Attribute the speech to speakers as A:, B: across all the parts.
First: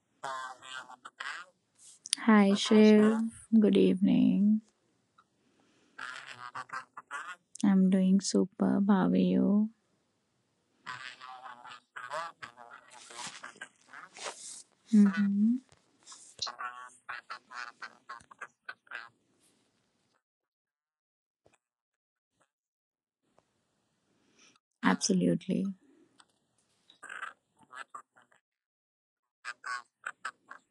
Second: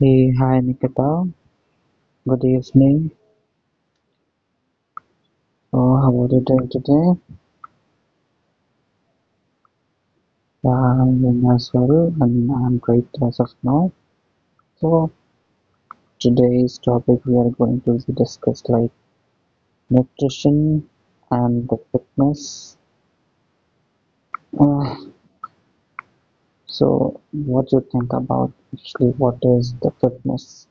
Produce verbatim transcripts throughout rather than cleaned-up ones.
A: Hey, hi Nikita. Good
B: Hi,
A: evening.
B: Shiv. Good evening.
A: Oh, how are you doing today?
B: I'm doing superb. How are you?
A: Yeah, I'm doing as well, and I'm great as of now. So
B: Hmm.
A: today's topic we are going to discuss like nutrition and the fitness. Uh,
B: Absolutely.
A: so what you think about actually what is the fitness?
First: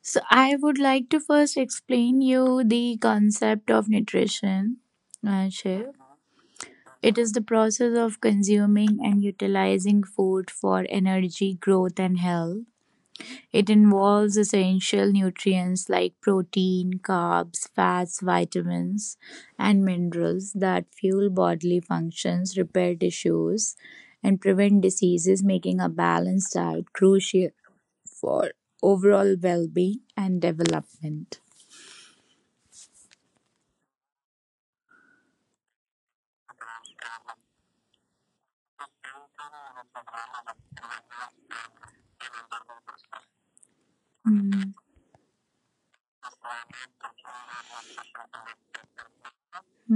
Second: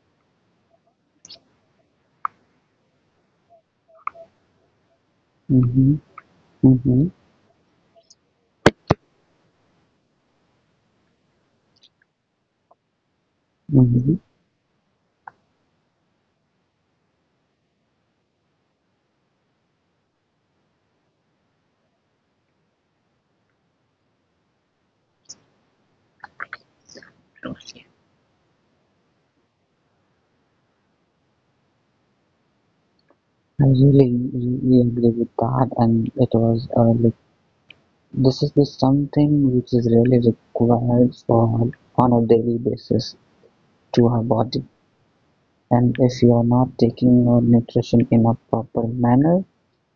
B: So, I would like to first explain you the concept of nutrition, uh, Shiv.
A: Mm-hmm. Mm-hmm.
B: It is the process of consuming and utilizing food for energy, growth, and health. It
A: Mm-hmm.
B: involves essential nutrients like protein, carbs, fats, vitamins, and minerals that fuel bodily functions, repair tissues, and prevent diseases, making a balanced diet crucial for overall well being and development.
A: I really, really really agree with that, and it was a really this is something which is really required for on a daily basis to our body.
B: Mhm,
A: And if you are not taking your nutrition in a proper manner,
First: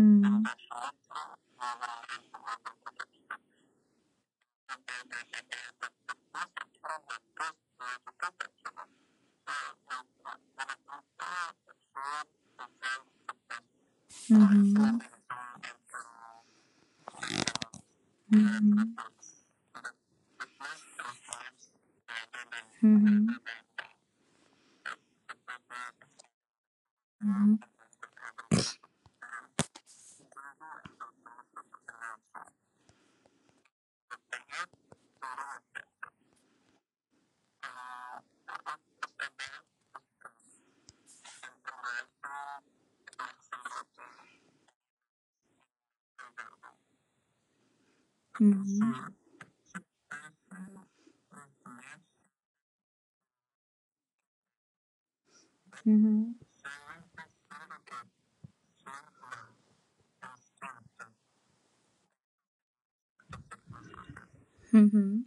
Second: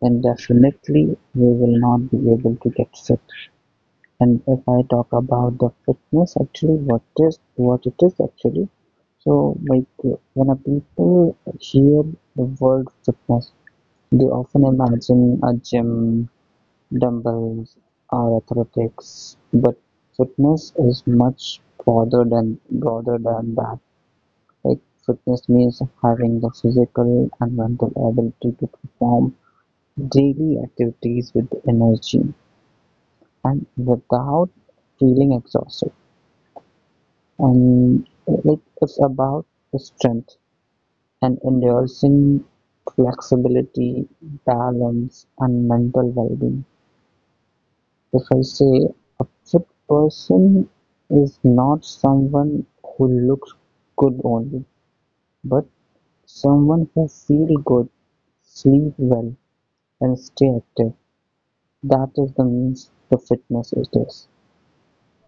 A: then definitely we will not be able to get fit. And if I talk about the fitness, actually, what is what it is actually. So, like uh, when a people hear the word fitness, they often
B: mhm,
A: imagine a gym, dumbbells, are
B: mhm,
A: athletics, but fitness is much broader than broader
B: mhm,
A: than that. Like fitness means having the physical and mental ability to perform daily activities with energy and without feeling exhausted. And like it's about strength and endurance, flexibility, balance, and mental well-being. If I say
B: mhm,
A: a fit person is not someone who looks good only, but
B: mhm, mhm,
A: someone who feels good, sleep well, and stay active. That is the means the fitness it is.
B: mhm.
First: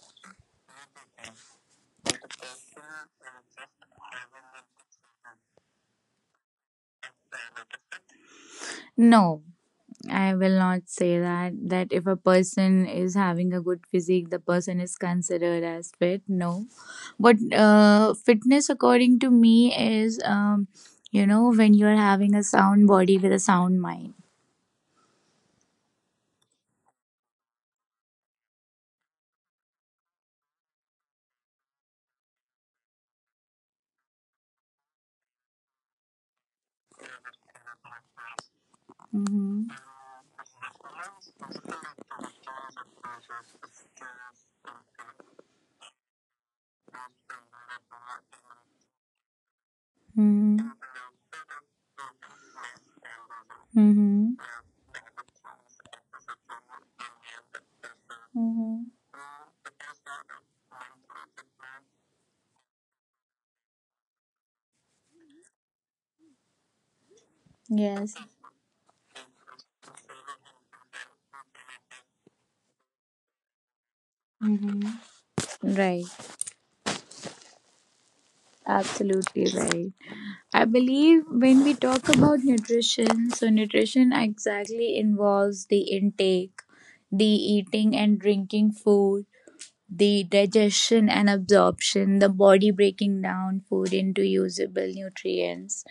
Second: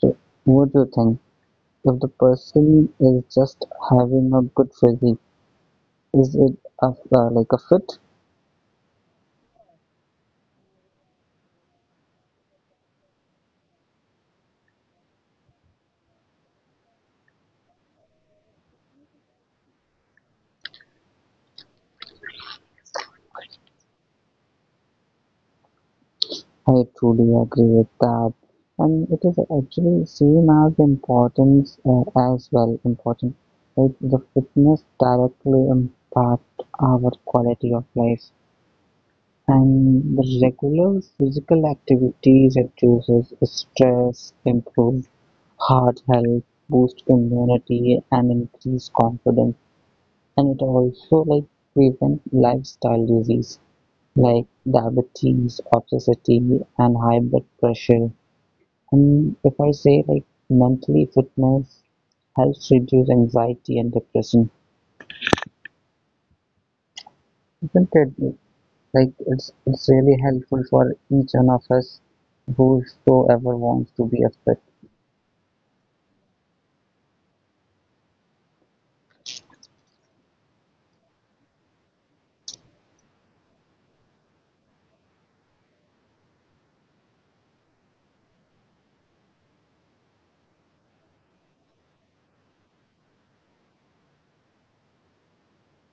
A: So, what do you think? If the person is just having a good physique, is it a, uh, like a fit?
B: No, I will not say that that if a person is having a good physique, the person is considered as fit. No, but uh, fitness, according to me, is um, you know when you are having a sound body with a sound mind.
A: I truly agree with that. And it is actually same as importance, uh, as well important. Like the fitness directly impact our quality of life.
B: Mm-hmm.
A: And the regular physical activities reduces stress, improve heart health, boost immunity, and increase confidence. And it
B: Mm-hmm.
A: also like prevent lifestyle disease
B: Mm-hmm.
A: like diabetes, obesity, and high blood pressure,
B: Mm-hmm.
A: and if I say like mentally fitness helps reduce anxiety and depression, isn't it?
B: Yes.
A: Like it's it's really helpful for each one of us whosoever wants to be a fit.
B: Mm-hmm. Right. Absolutely right. I believe when we talk about nutrition, so nutrition exactly involves the intake, the eating and drinking food, the digestion and absorption, the body breaking down food into usable nutrients,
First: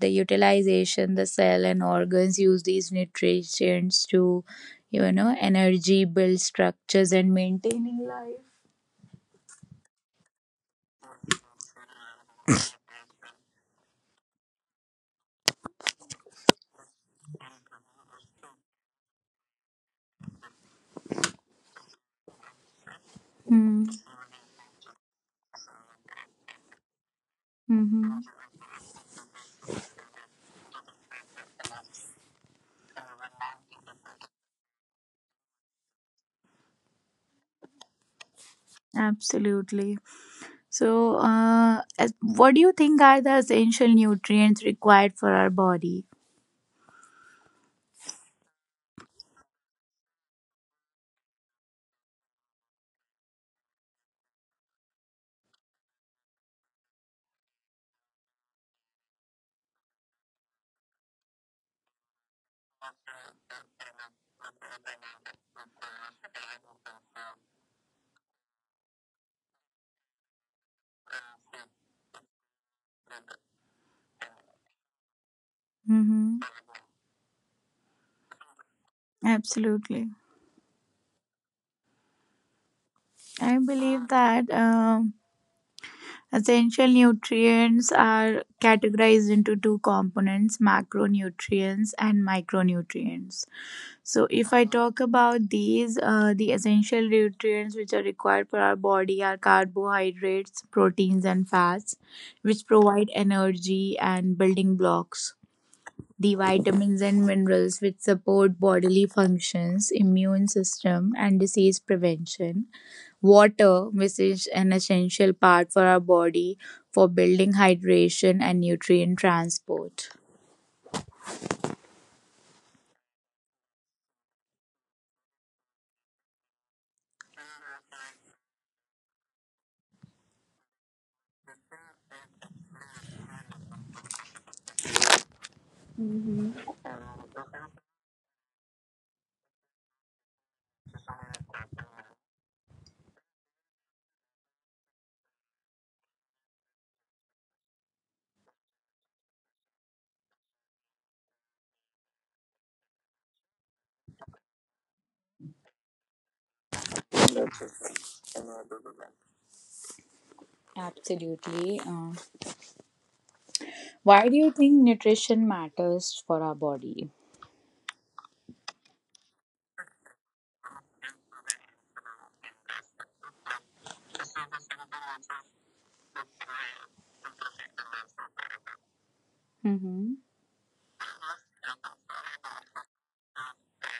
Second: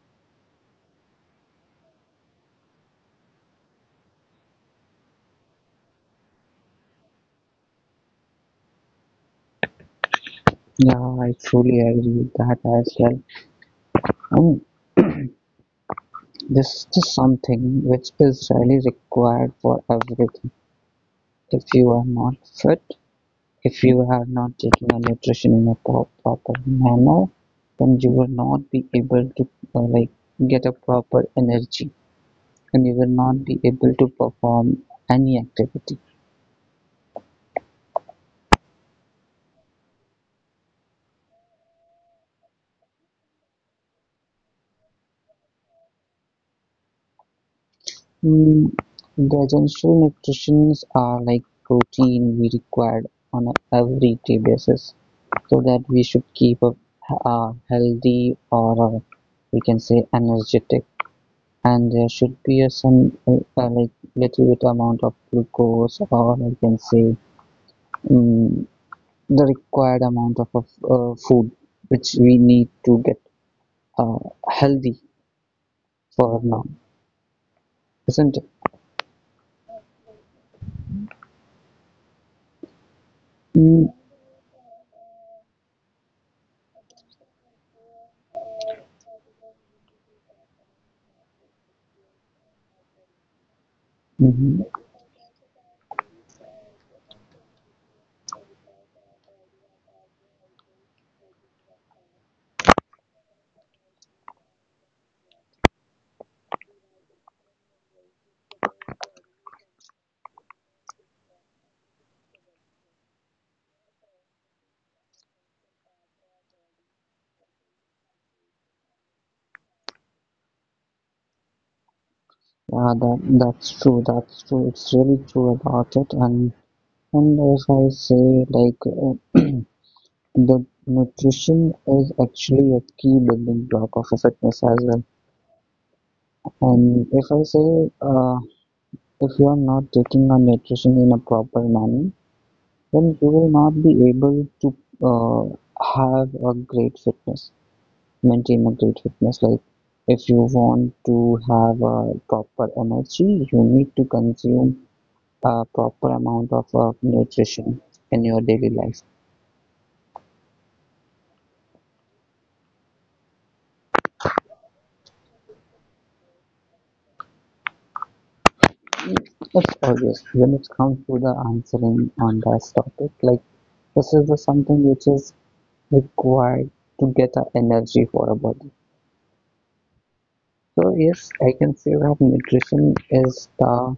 B: the utilization, the cell and organs use these nutrients to, you know, energy, build structures and maintaining life.
A: Yeah, I truly agree with that as well. And this is something which is really required for everything. If you are not fit, if you have not taken your nutrition in a pro- proper manner, then you
B: Mm-hmm.
A: will not be able to uh, like get a proper energy, and you will not be able to perform any activity.
B: Absolutely. So, uh, as- what do you think are the essential nutrients required for our body?
A: Mm, the essential nutritions are like protein we require on a every day basis so that we should keep up uh, healthy, or uh, we can say energetic, and there should be a some uh, uh, like little bit amount of glucose, or I can say um, the required amount of, uh, food which we need to get uh, healthy
B: Mm-hmm.
A: for now, isn't it?
B: Absolutely. I
A: Mm.
B: believe that um, essential nutrients are categorized into two components, macronutrients and micronutrients. So, if
A: Mhm.
B: I talk about these, uh, the essential nutrients which are required for our body are carbohydrates, proteins, and fats, which provide energy and building blocks. The vitamins and minerals which support bodily functions, immune system, and disease prevention. Water, which is an essential part for our body for building hydration and nutrient transport.
A: Yeah, that that's true. That's true. It's really true about it. And and as I say, like uh, the nutrition is actually a key building block of a fitness as well. And if I say, uh, if you are not taking your nutrition in a proper manner, then you will not be able to uh, have a great fitness, maintain a great fitness. Like if you want to have a proper energy, you need to consume a proper amount of uh, nutrition in your daily life.
B: Absolutely. Uh, Why do you think nutrition matters for our body?
A: It's obvious when it comes to the answering on this topic. Like this is the something which is required to get the energy for a body.
B: Mm-hmm.
A: So yes, I can say that nutrition is the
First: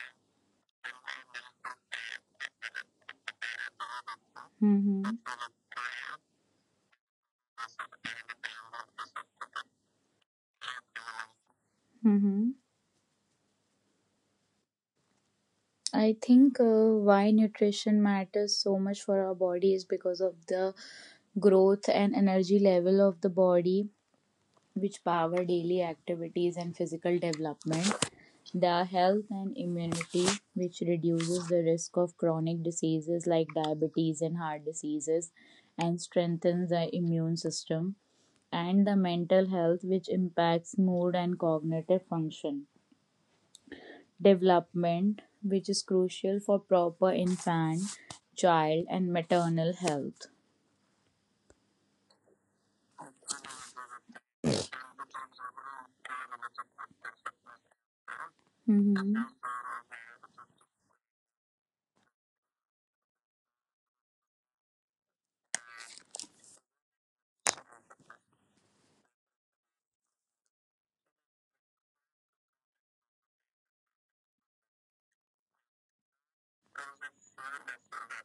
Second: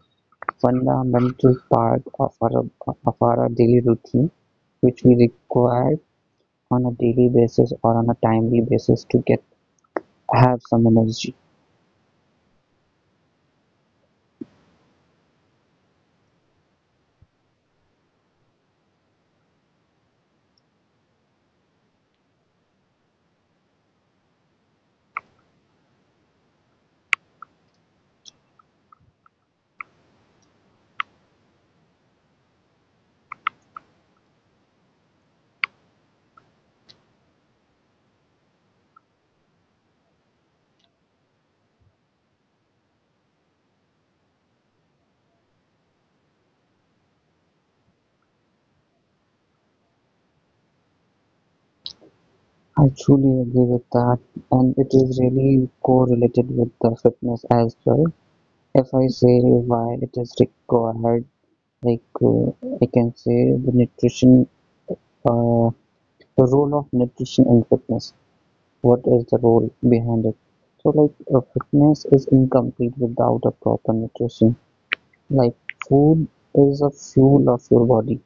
A: fundamental part of our of our daily routine, which we
B: Mm-hmm.
A: require on a daily basis or on a timely basis to get have some energy.
B: Mm-hmm. I think uh, why nutrition matters so much for our body is because of the growth and energy level of the body, which power daily activities and physical development, the health and immunity, which reduces the risk of chronic diseases like diabetes and heart diseases, and strengthens the immune system, and the mental health, which impacts mood and cognitive function. Development, which is crucial for proper infant, child, and maternal health.
A: I truly agree with that, and it is really correlated with the fitness as well. If I
B: Mm-hmm.
A: say why it is required, like uh, I can say the nutrition, uh, the role of nutrition in fitness. What is the role behind it? So, like, uh, fitness is incomplete without a proper nutrition. Like, food is a fuel of your body,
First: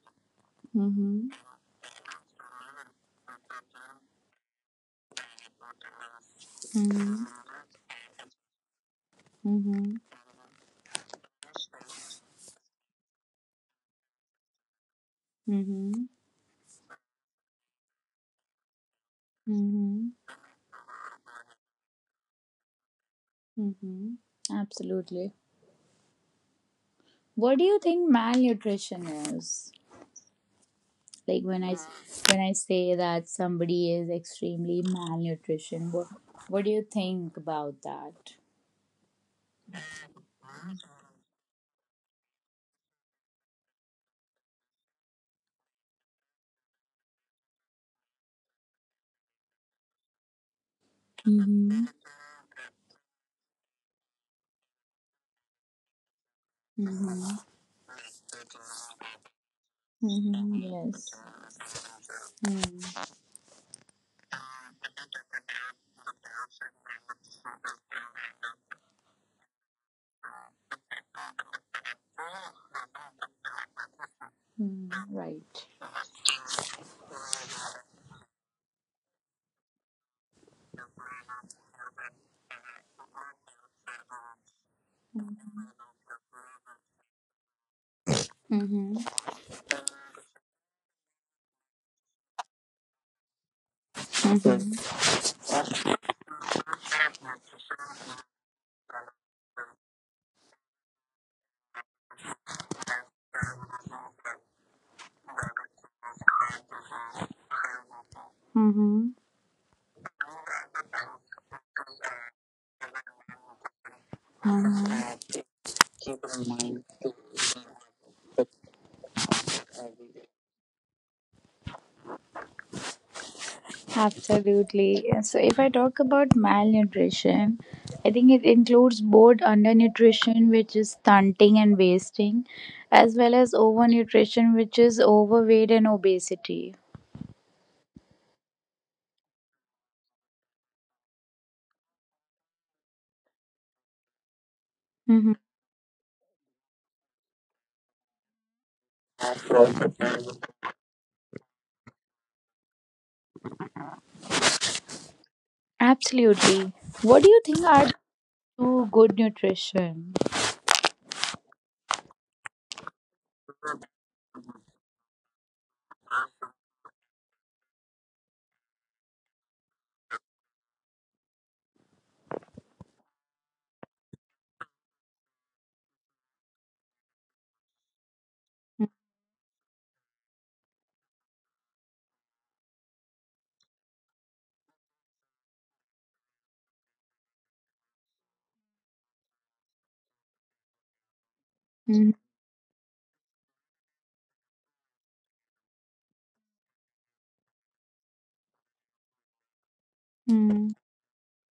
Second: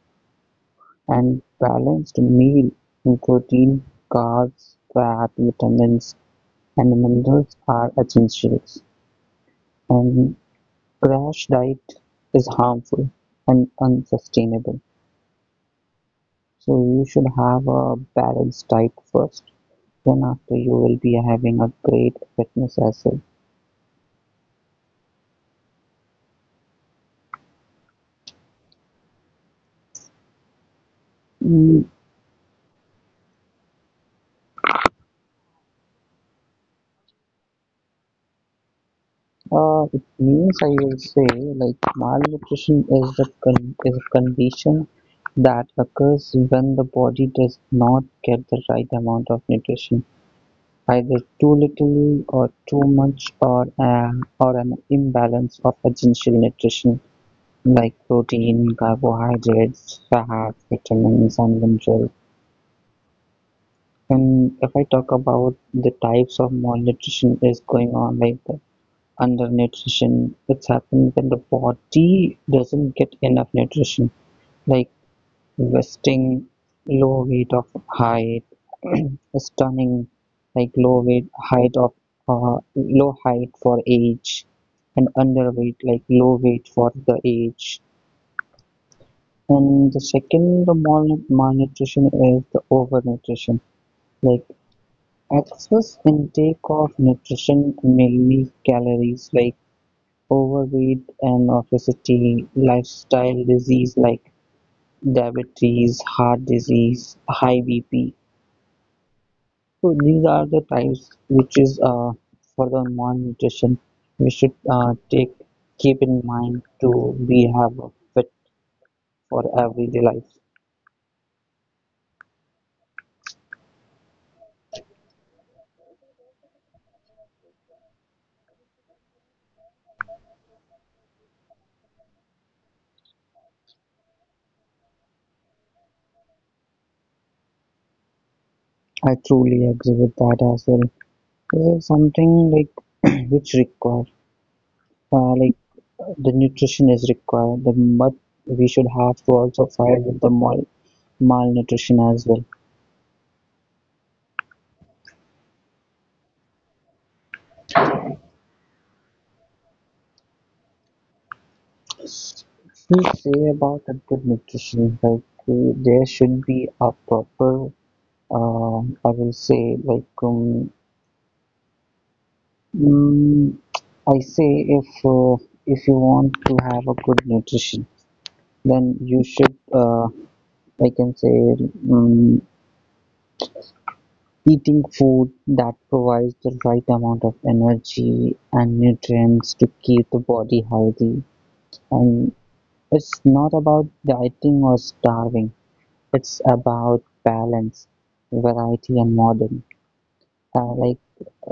B: Mm-hmm.
A: and balanced meal, protein, carbs, fat, vitamins, and the
B: Mm-hmm.
A: minerals are essential,
B: Mm-hmm.
A: and crash diet is harmful and unsustainable.
B: Mm-hmm.
A: So you should have a balanced diet first. Then
B: Mm-hmm.
A: after you will be having a great fitness as well.
B: Mm-hmm. Absolutely. What do you think malnutrition is? Like when I
A: Mm,
B: when I say that somebody is extremely malnutrition, what what do you think about that?
A: uh, it means I will say like malnutrition is the con- is a condition that occurs when the body does not get the right amount of nutrition, either too
B: Mm-hmm.
A: little or too much, or, uh, or an imbalance of essential nutrition
B: Mm-hmm.
A: like protein, carbohydrates,
B: Mm-hmm.
A: fats,
B: Yes.
A: vitamins, and minerals.
B: Mm-hmm.
A: And if I talk about the types of malnutrition is going on like the undernutrition, it's happened when the body doesn't get enough nutrition. Like
B: Right.
A: vesting, low weight of height, stunning, like low weight height of, uh, low height for age, and underweight like low weight for the age,
B: Mm-hmm.
A: and the second the mal- malnutrition is the overnutrition, like
B: Mm-hmm.
A: excess intake of nutrition mainly calories, like overweight and obesity, lifestyle disease like diabetes, heart disease, high BP.
B: Mm-hmm.
A: So these are the times which is uh, for the malnutrition we should uh, take
B: Mm-hmm.
A: keep in mind to be have a fit for everyday life.
B: Absolutely. So, if I talk about malnutrition, I think it includes both undernutrition, which is stunting and wasting, as well as overnutrition, which is overweight and obesity.
A: I truly agree with that as well. This is something like which require
B: Hmm.
A: uh, like the nutrition is required. The but we should have to also fight with the mal malnutrition as well.
B: Absolutely. What do you think are two good nutrition?
A: If we say about a good nutrition, like uh, there should be a proper. Um, I will say like, um, mm, I say if uh, if you want to have a good nutrition, then you should uh, I can say um, eating food that provides the right amount of energy and nutrients to keep the body healthy. And
B: Mm-hmm.
A: it's not about dieting or starving. It's about balance, variety, and modern.
B: Mm-hmm.
A: Uh, like,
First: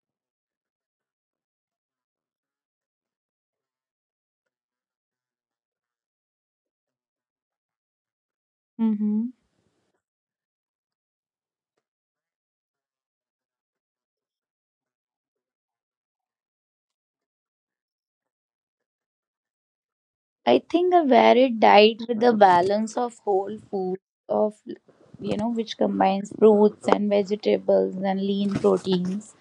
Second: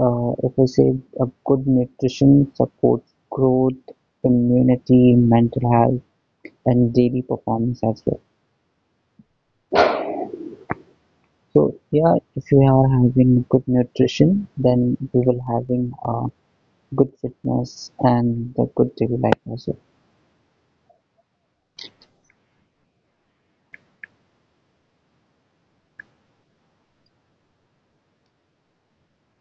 A: uh, if I say a good nutrition supports growth, immunity, mental health, and daily performance as well.
B: Mm-hmm.
A: So yeah, if you are having good nutrition, then you will having uh, good fitness and the good daily life as well.
B: I think a varied diet with a balance of whole foods, of you know which combines fruits and vegetables and lean proteins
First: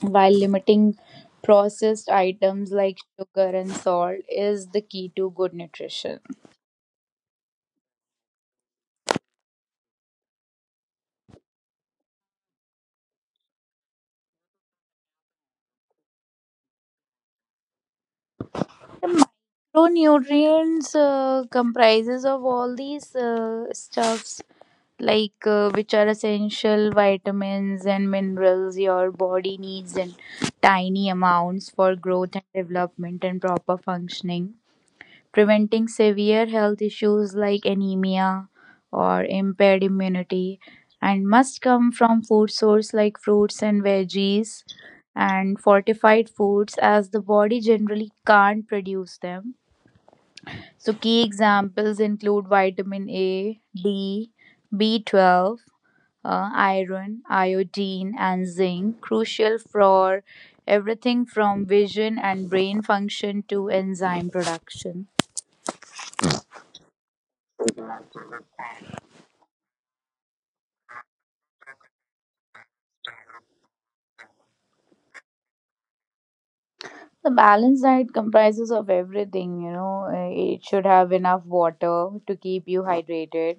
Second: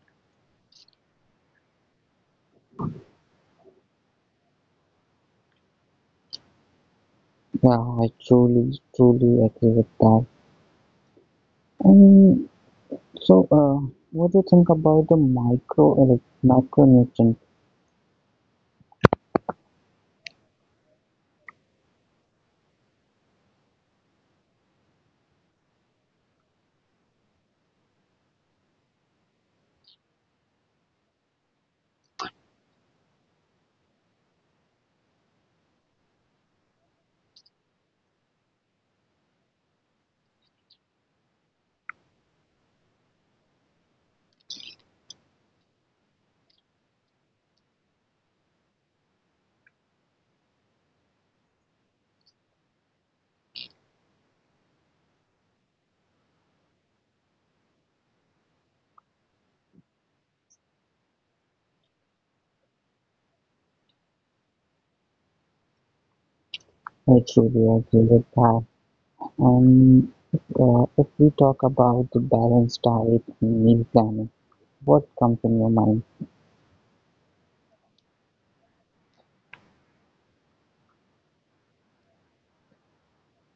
B: while limiting processed items like sugar and salt, is the key to good nutrition.
A: Yeah, I truly, truly agree with that. And so, uh, what do you think about the micro, like macronutrient?
B: The micronutrients uh, comprises of all these uh, stuffs, like uh, which are essential vitamins and minerals your body needs in tiny amounts for growth and development and proper functioning, preventing severe health issues like anemia or impaired immunity, and must come from food source like fruits and veggies and fortified foods, as the body generally can't produce them. So key examples include vitamin A, D, b twelve, uh, iron, iodine, and zinc, crucial for everything from vision and brain function to enzyme production.
A: I truly agree with that. Um, uh, if we talk about the balanced diet and meal planning, what comes in your mind?
B: The balanced diet comprises of everything, you know. uh, It should have enough water to keep you hydrated,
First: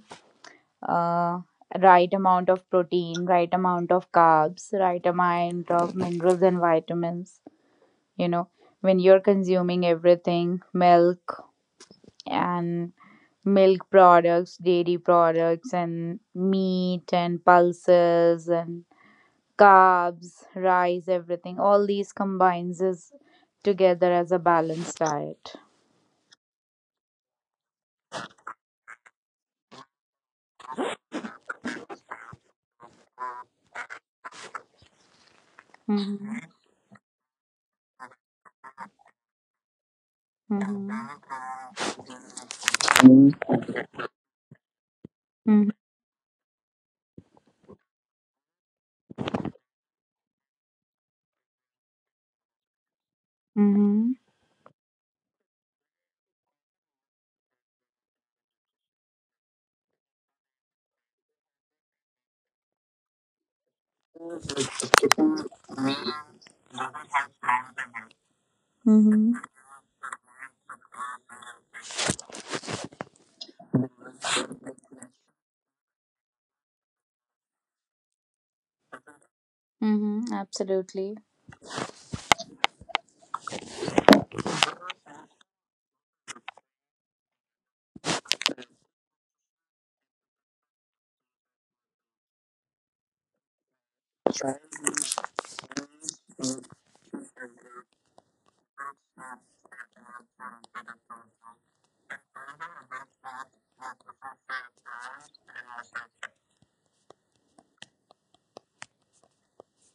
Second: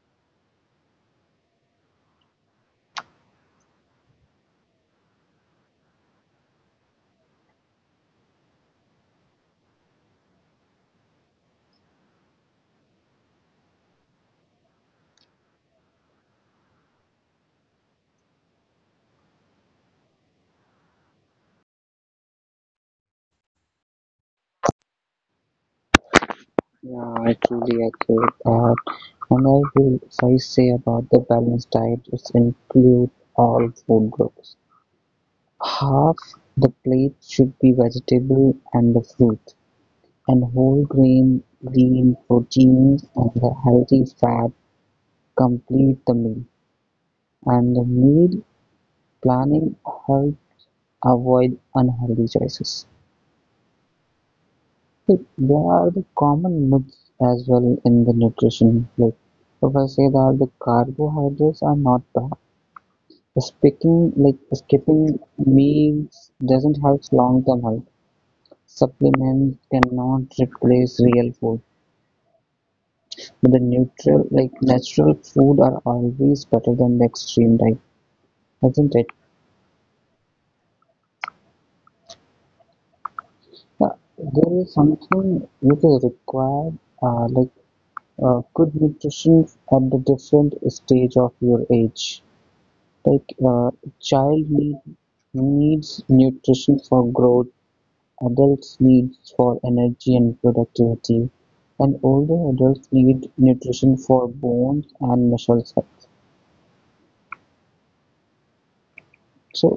B: uh, right amount of protein, right amount of carbs, right amount of minerals and vitamins. You know, when you're consuming everything, milk and milk products, dairy products, and meat and pulses and carbs, rice, everything, all these combines is together as a balanced diet.
A: Yeah, I truly agree with that. And I will so I say about the balanced diet is include all food groups. Half
B: Mhm.
A: the plate should be vegetable and the fruit, and
B: Mhm.
A: whole grain, lean proteins, and the healthy fat
B: Mhm.
A: complete the meal. And the meal planning help avoid unhealthy choices.
B: Mhm.
A: Like, there are the common myths as well in the nutrition. Like if I say that the carbohydrates are not bad, speaking like skipping meals doesn't help long-term health.
B: Mhm.
A: Supplements cannot replace real food. The neutral like natural food are always better than the extreme diet, isn't it?
B: Mhm. Absolutely.
A: Uh, there is something which is required, uh, like uh, good nutrition at the different stage of your age. Like uh, child need, needs nutrition for growth, adults needs for energy and productivity, and older adults need nutrition for bones and muscles health. So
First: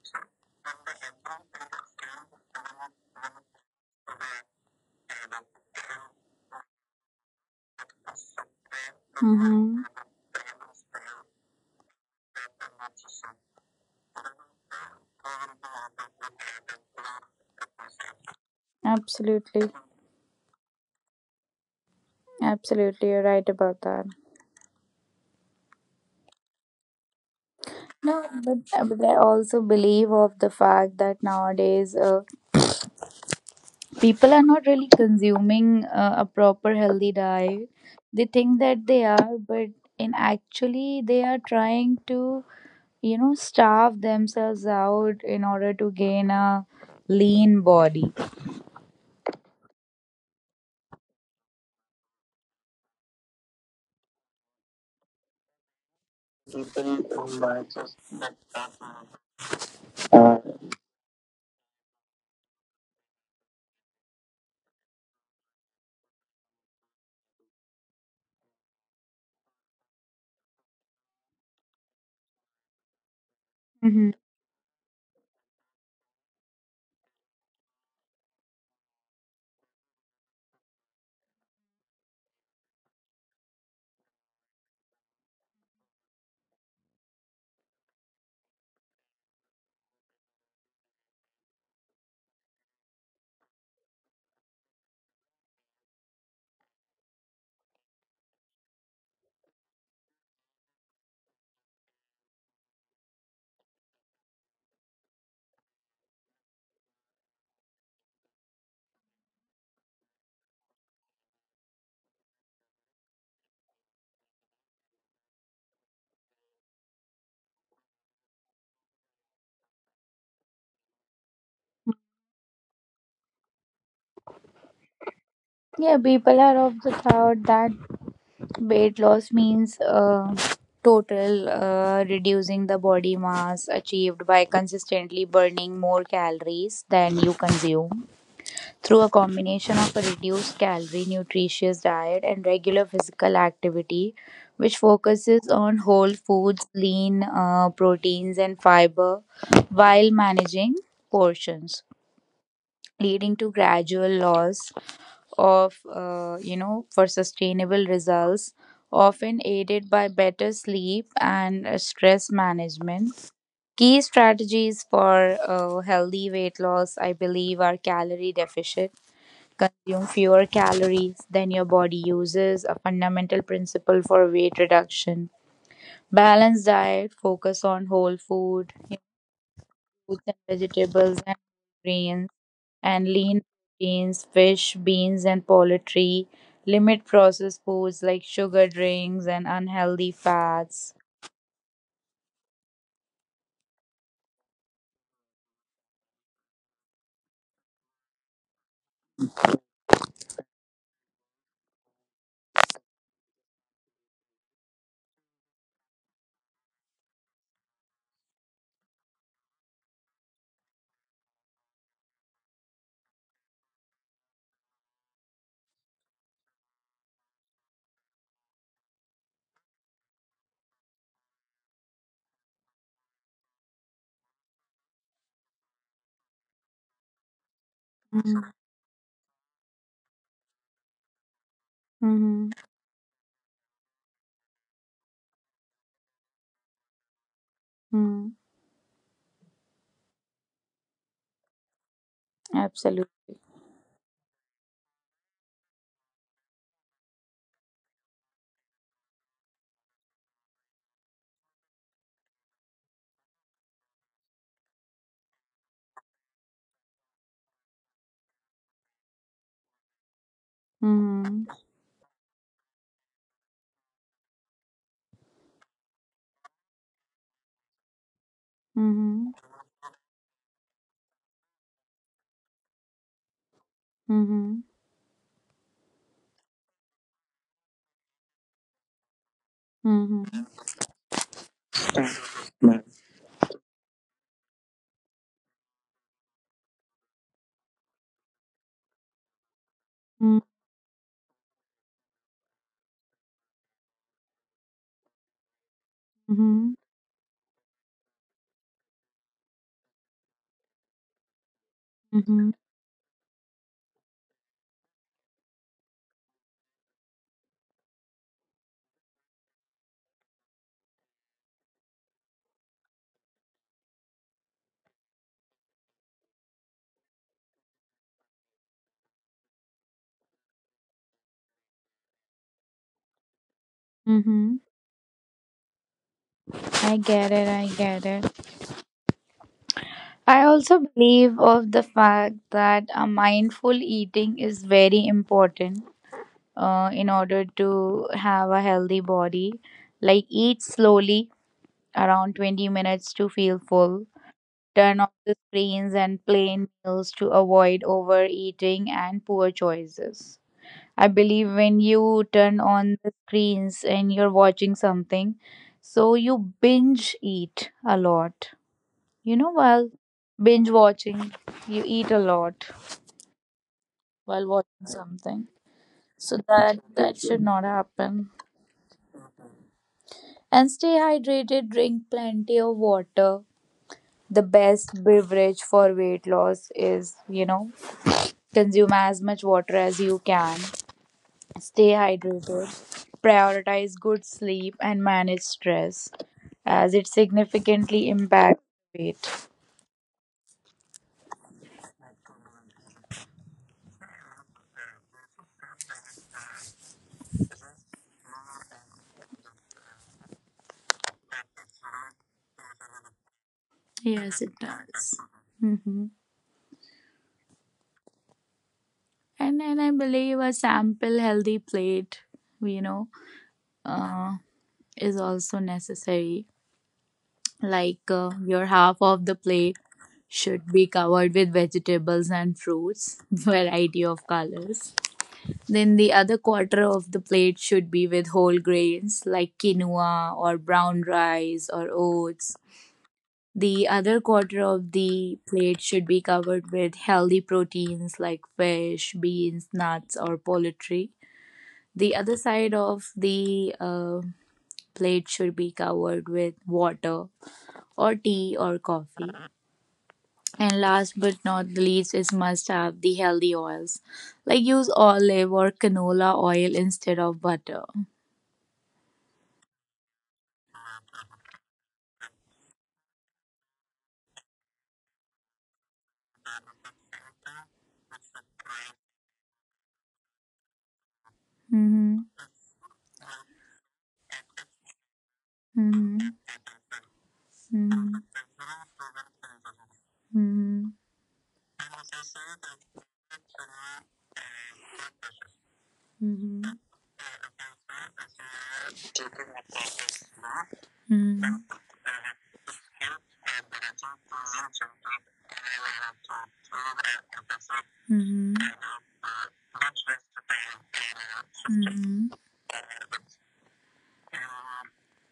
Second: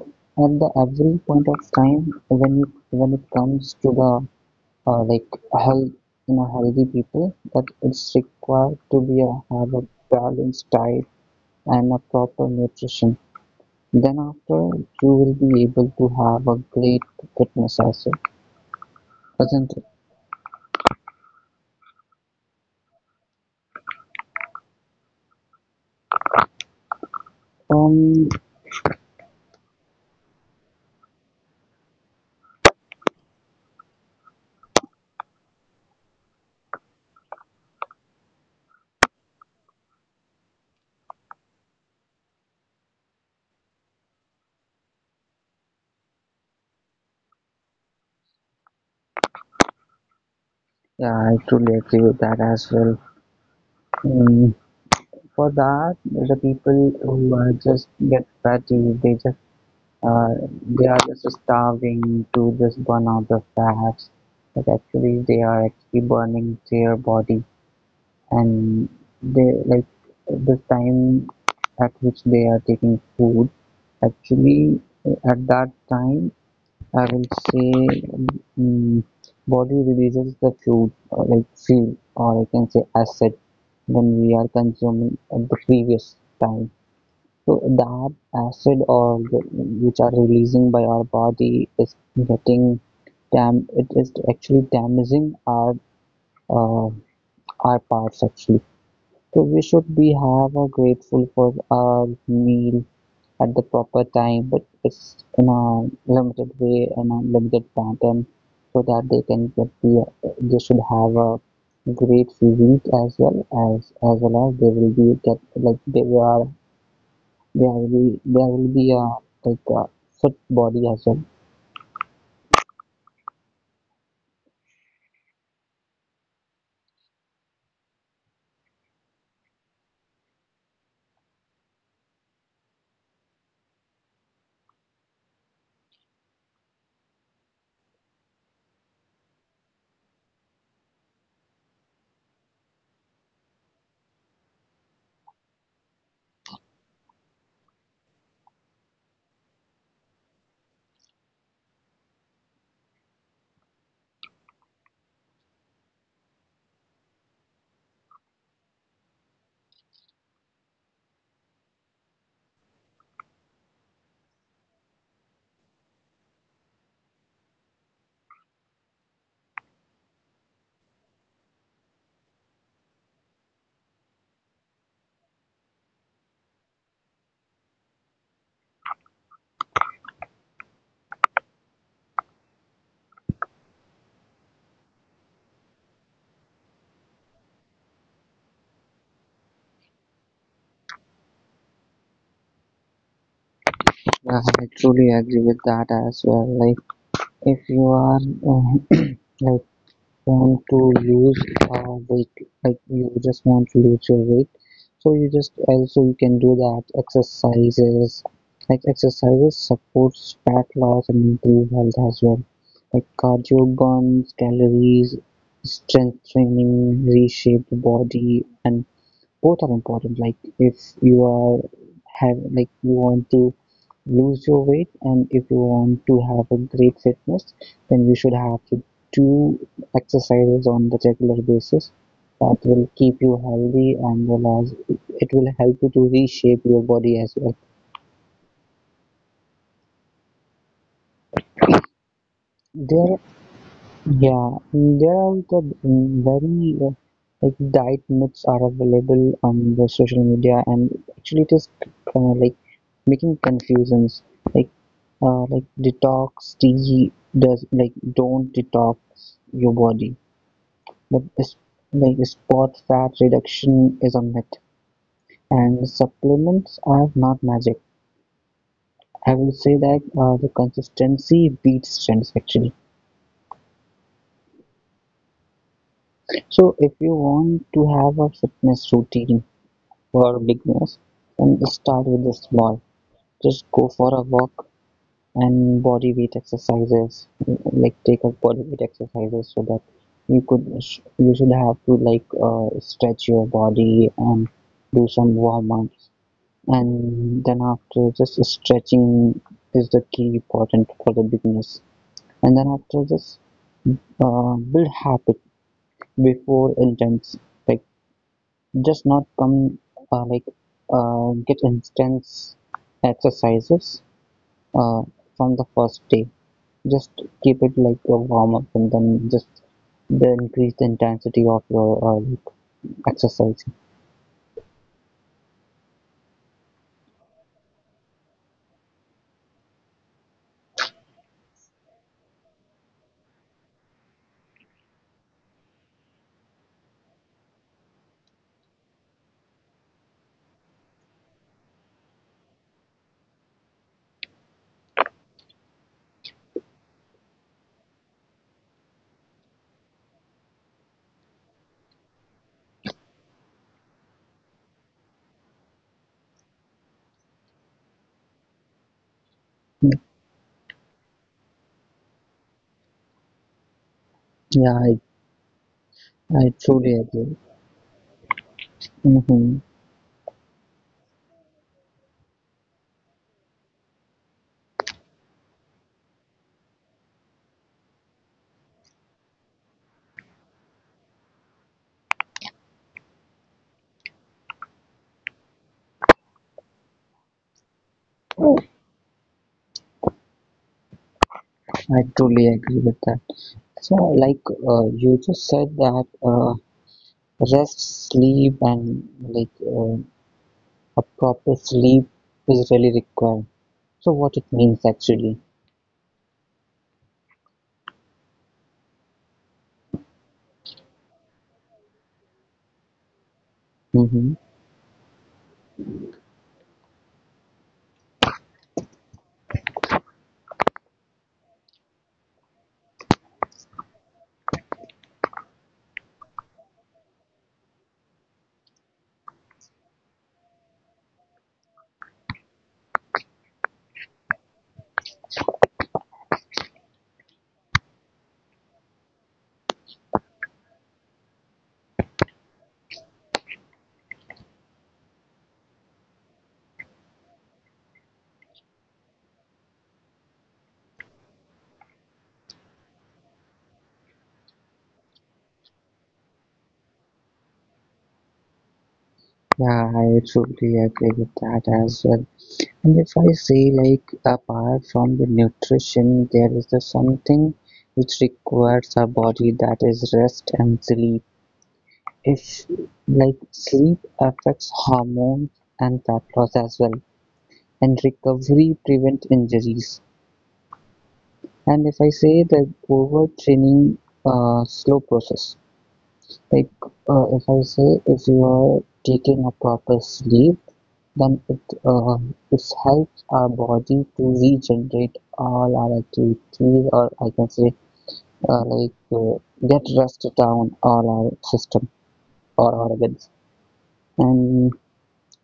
A: at the every point of time, when you, when it comes to the uh, like health in a healthy people, that it's required to be a, have a
B: Mhm.
A: balanced diet and a proper nutrition. Then after you will be able to have a great fitness also,
B: Absolutely.
A: isn't it?
B: Absolutely, you're right about that. No,
A: Um,
B: but, but I also believe of the fact that nowadays uh, people are not really consuming uh, a proper healthy diet. They think that they are, but in actually they are trying to, you know, starve themselves out in order to gain a lean body.
A: yeah, I truly agree with that as well. Um, for that, the people who are just get fatty, they just uh, they are just starving to just burn out the fats, but actually they are actually burning their body, and they like the time at which they are taking food actually at that time I will say, mm, body releases the fuel, or like fuel, or I can say acid, when we are consuming at the previous time. So that acid, or the, which are releasing by our body is getting dam. It is actually damaging our uh, our parts actually. So we should be have a grateful for our meal at the proper time, but it's in a limited way and a limited pattern so that they can get the they should have a great physique as well as as well as they will be get like they are they will be there will be a like a fit body as well.
B: Yeah, people are of the thought that weight loss means uh, total uh, reducing the body mass, achieved by consistently burning more calories than you consume through a combination of a reduced calorie nutritious diet and regular physical activity, which focuses on whole foods, lean uh, proteins, and fiber, while managing portions, leading to gradual loss of uh, you know for sustainable results, often aided by better sleep and uh, stress management. Key strategies for uh, healthy weight loss, I believe, are calorie deficit, consume fewer calories than your body uses, a fundamental principle for weight reduction. Balanced diet, focus on whole food, you know, fruits and vegetables and grains and lean proteins, fish, beans, and poultry. Limit processed foods like sugar drinks and unhealthy fats.
A: Yeah, I truly agree with that as well. Like if you are uh, like want to lose uh, weight, like you just want to lose your weight, so you just also you can do that exercises, like exercises supports fat loss and improve health as well, like cardio burns calories, strength training reshape the body, and both are important. Like if you are have like you want to lose your weight, and if you want to have a great fitness, then you should have to do exercises on the regular basis
B: Mm-hmm.
A: that will keep you healthy, and will, as it will help you to reshape your body as well.
B: Mm-hmm.
A: There
B: Absolutely.
A: Yeah, there are the mm, very uh, like diet myths are available on the social media, and actually it is uh, like making confusions, like uh, like detox tea does like don't detox your body, but
B: Mm-hmm.
A: it's like spot fat reduction is a myth, and supplements are not magic. I
B: Mm-hmm.
A: will say that uh, the consistency beats trends actually.
B: Mm-hmm.
A: So if you want to have a fitness routine for
B: Mm-hmm.
A: beginners, then start with the small, just go for a walk and body weight exercises, like take up body weight exercises so that you
B: Mm-hmm.
A: could you should have to like uh, stretch your body and do some warm-ups, and then after just stretching is the key important for the beginners, and
B: Mm-hmm.
A: then after just uh, build habit before intense, like just not come uh, like uh, get intense exercises uh, from the first day. Just keep it like a warm up, and then just then increase the intensity of your uh, exercise.
B: Mm-hmm. I get it. I get it. I also believe of the fact that a mindful eating is very important uh, in order to have a healthy body. Like, eat slowly, around twenty minutes to feel full. Turn off the screens and plain meals to avoid overeating and poor choices. I believe when you turn on the screens and you're watching something, so you binge eat a lot. You know, while binge watching, you eat a lot while
A: Yeah,
B: watching
A: I,
B: something. So
A: I
B: that
A: truly
B: that
A: agree.
B: should not happen.
A: Hmm.
B: And stay hydrated, drink plenty of water. The best beverage for weight loss is, you know, consume as much water as you can, stay hydrated, prioritize good sleep, and manage stress as it significantly impacts weight.
A: I truly agree with that. So, like uh, you just said that uh, rest, sleep, and like uh, a proper sleep is really required. So, what it
B: Yes, it
A: means
B: does.
A: actually?
B: hmm And then I believe a sample healthy plate, you know,
A: Mm-hmm.
B: uh, is also necessary. Like, uh, your half of the plate should be covered with vegetables and fruits variety of colors. Then the other quarter of the plate should be with whole grains like quinoa or brown rice or oats. The other quarter of the plate should be covered with healthy proteins like fish, beans, nuts, or poultry. The other side of the uh, plate should be covered with water or tea or coffee. And last but not the least is must have the healthy oils. Like, use olive or canola oil instead of butter.
A: Yeah, I truly agree with that as well. And if I say like, apart from the nutrition there is the something which requires our body, that is rest and sleep.
B: Mm-hmm.
A: If like sleep affects hormones and fat
B: Mm-hmm.
A: loss as well, and
B: Mm-hmm.
A: recovery prevent injuries, and if I say that overtraining, uh, slow process.
B: Mm-hmm. Mm-hmm.
A: Like
B: Mm-hmm.
A: uh, if I say, if you are taking a proper sleep. Then it uh it helps our body to regenerate all our activities, or I can say uh,
B: Mm-hmm.
A: like uh, get rest down all our system or organs. And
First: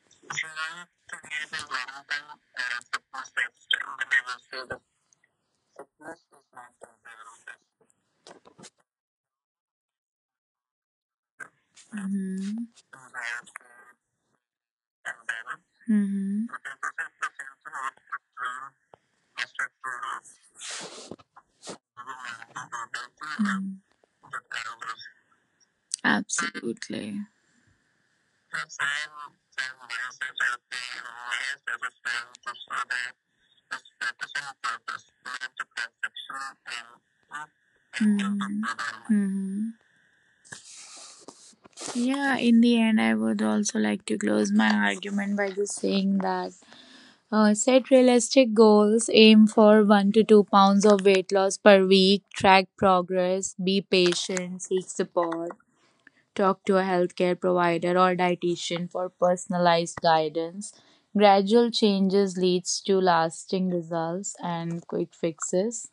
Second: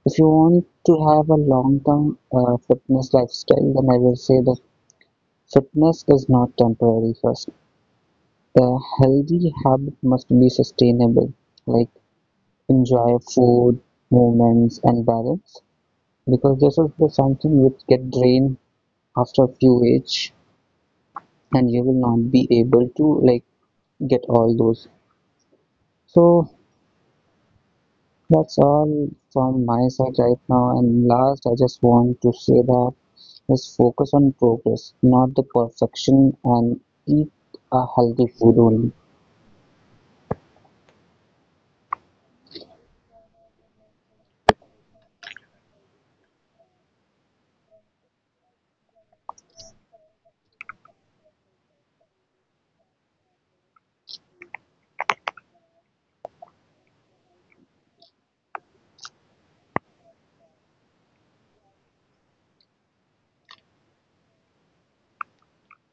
A: if you want to have a long-term uh, fitness lifestyle, then I will say that fitness is not temporary first. The healthy habit must be sustainable, like
B: Mm-hmm.
A: enjoy food, movements, and balance,
B: Mm-hmm.
A: because this is the something which get drained after a few age, and you will not be able to like
B: Mm,
A: get all those. So
B: Absolutely.
A: that's all from my side right now, and last I just want to say that let's focus on progress, not the perfection, and eat a healthy food
B: Mhm.
A: only.
B: Mhm. Yeah, in the end, I would also like to close my argument by just saying that, Uh, set realistic goals. Aim for one to two pounds of weight loss per week. Track progress. Be patient. Seek support. Talk to a healthcare provider or dietitian for personalized guidance. Gradual changes leads to lasting results, and quick fixes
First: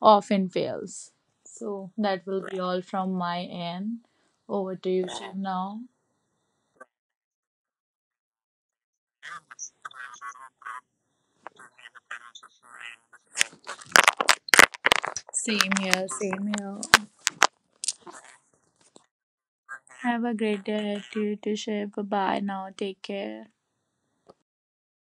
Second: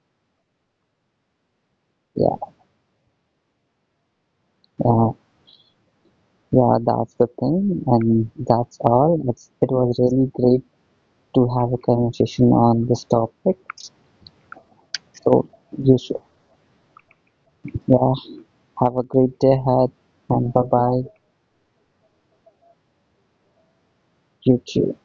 B: often fails. So that will
A: yeah
B: be all from my end. Over to you,
A: uh,
B: Shiv, now.
A: yeah that's the thing, and that's all. It's, it was really great to have a conversation on this topic, so
B: Same
A: you
B: here,
A: should
B: same here.
A: yeah have a great day ahead,
B: Have a
A: and
B: great
A: bye
B: day
A: bye,
B: ahead to you to share. Bye bye now. Take care.
A: you too.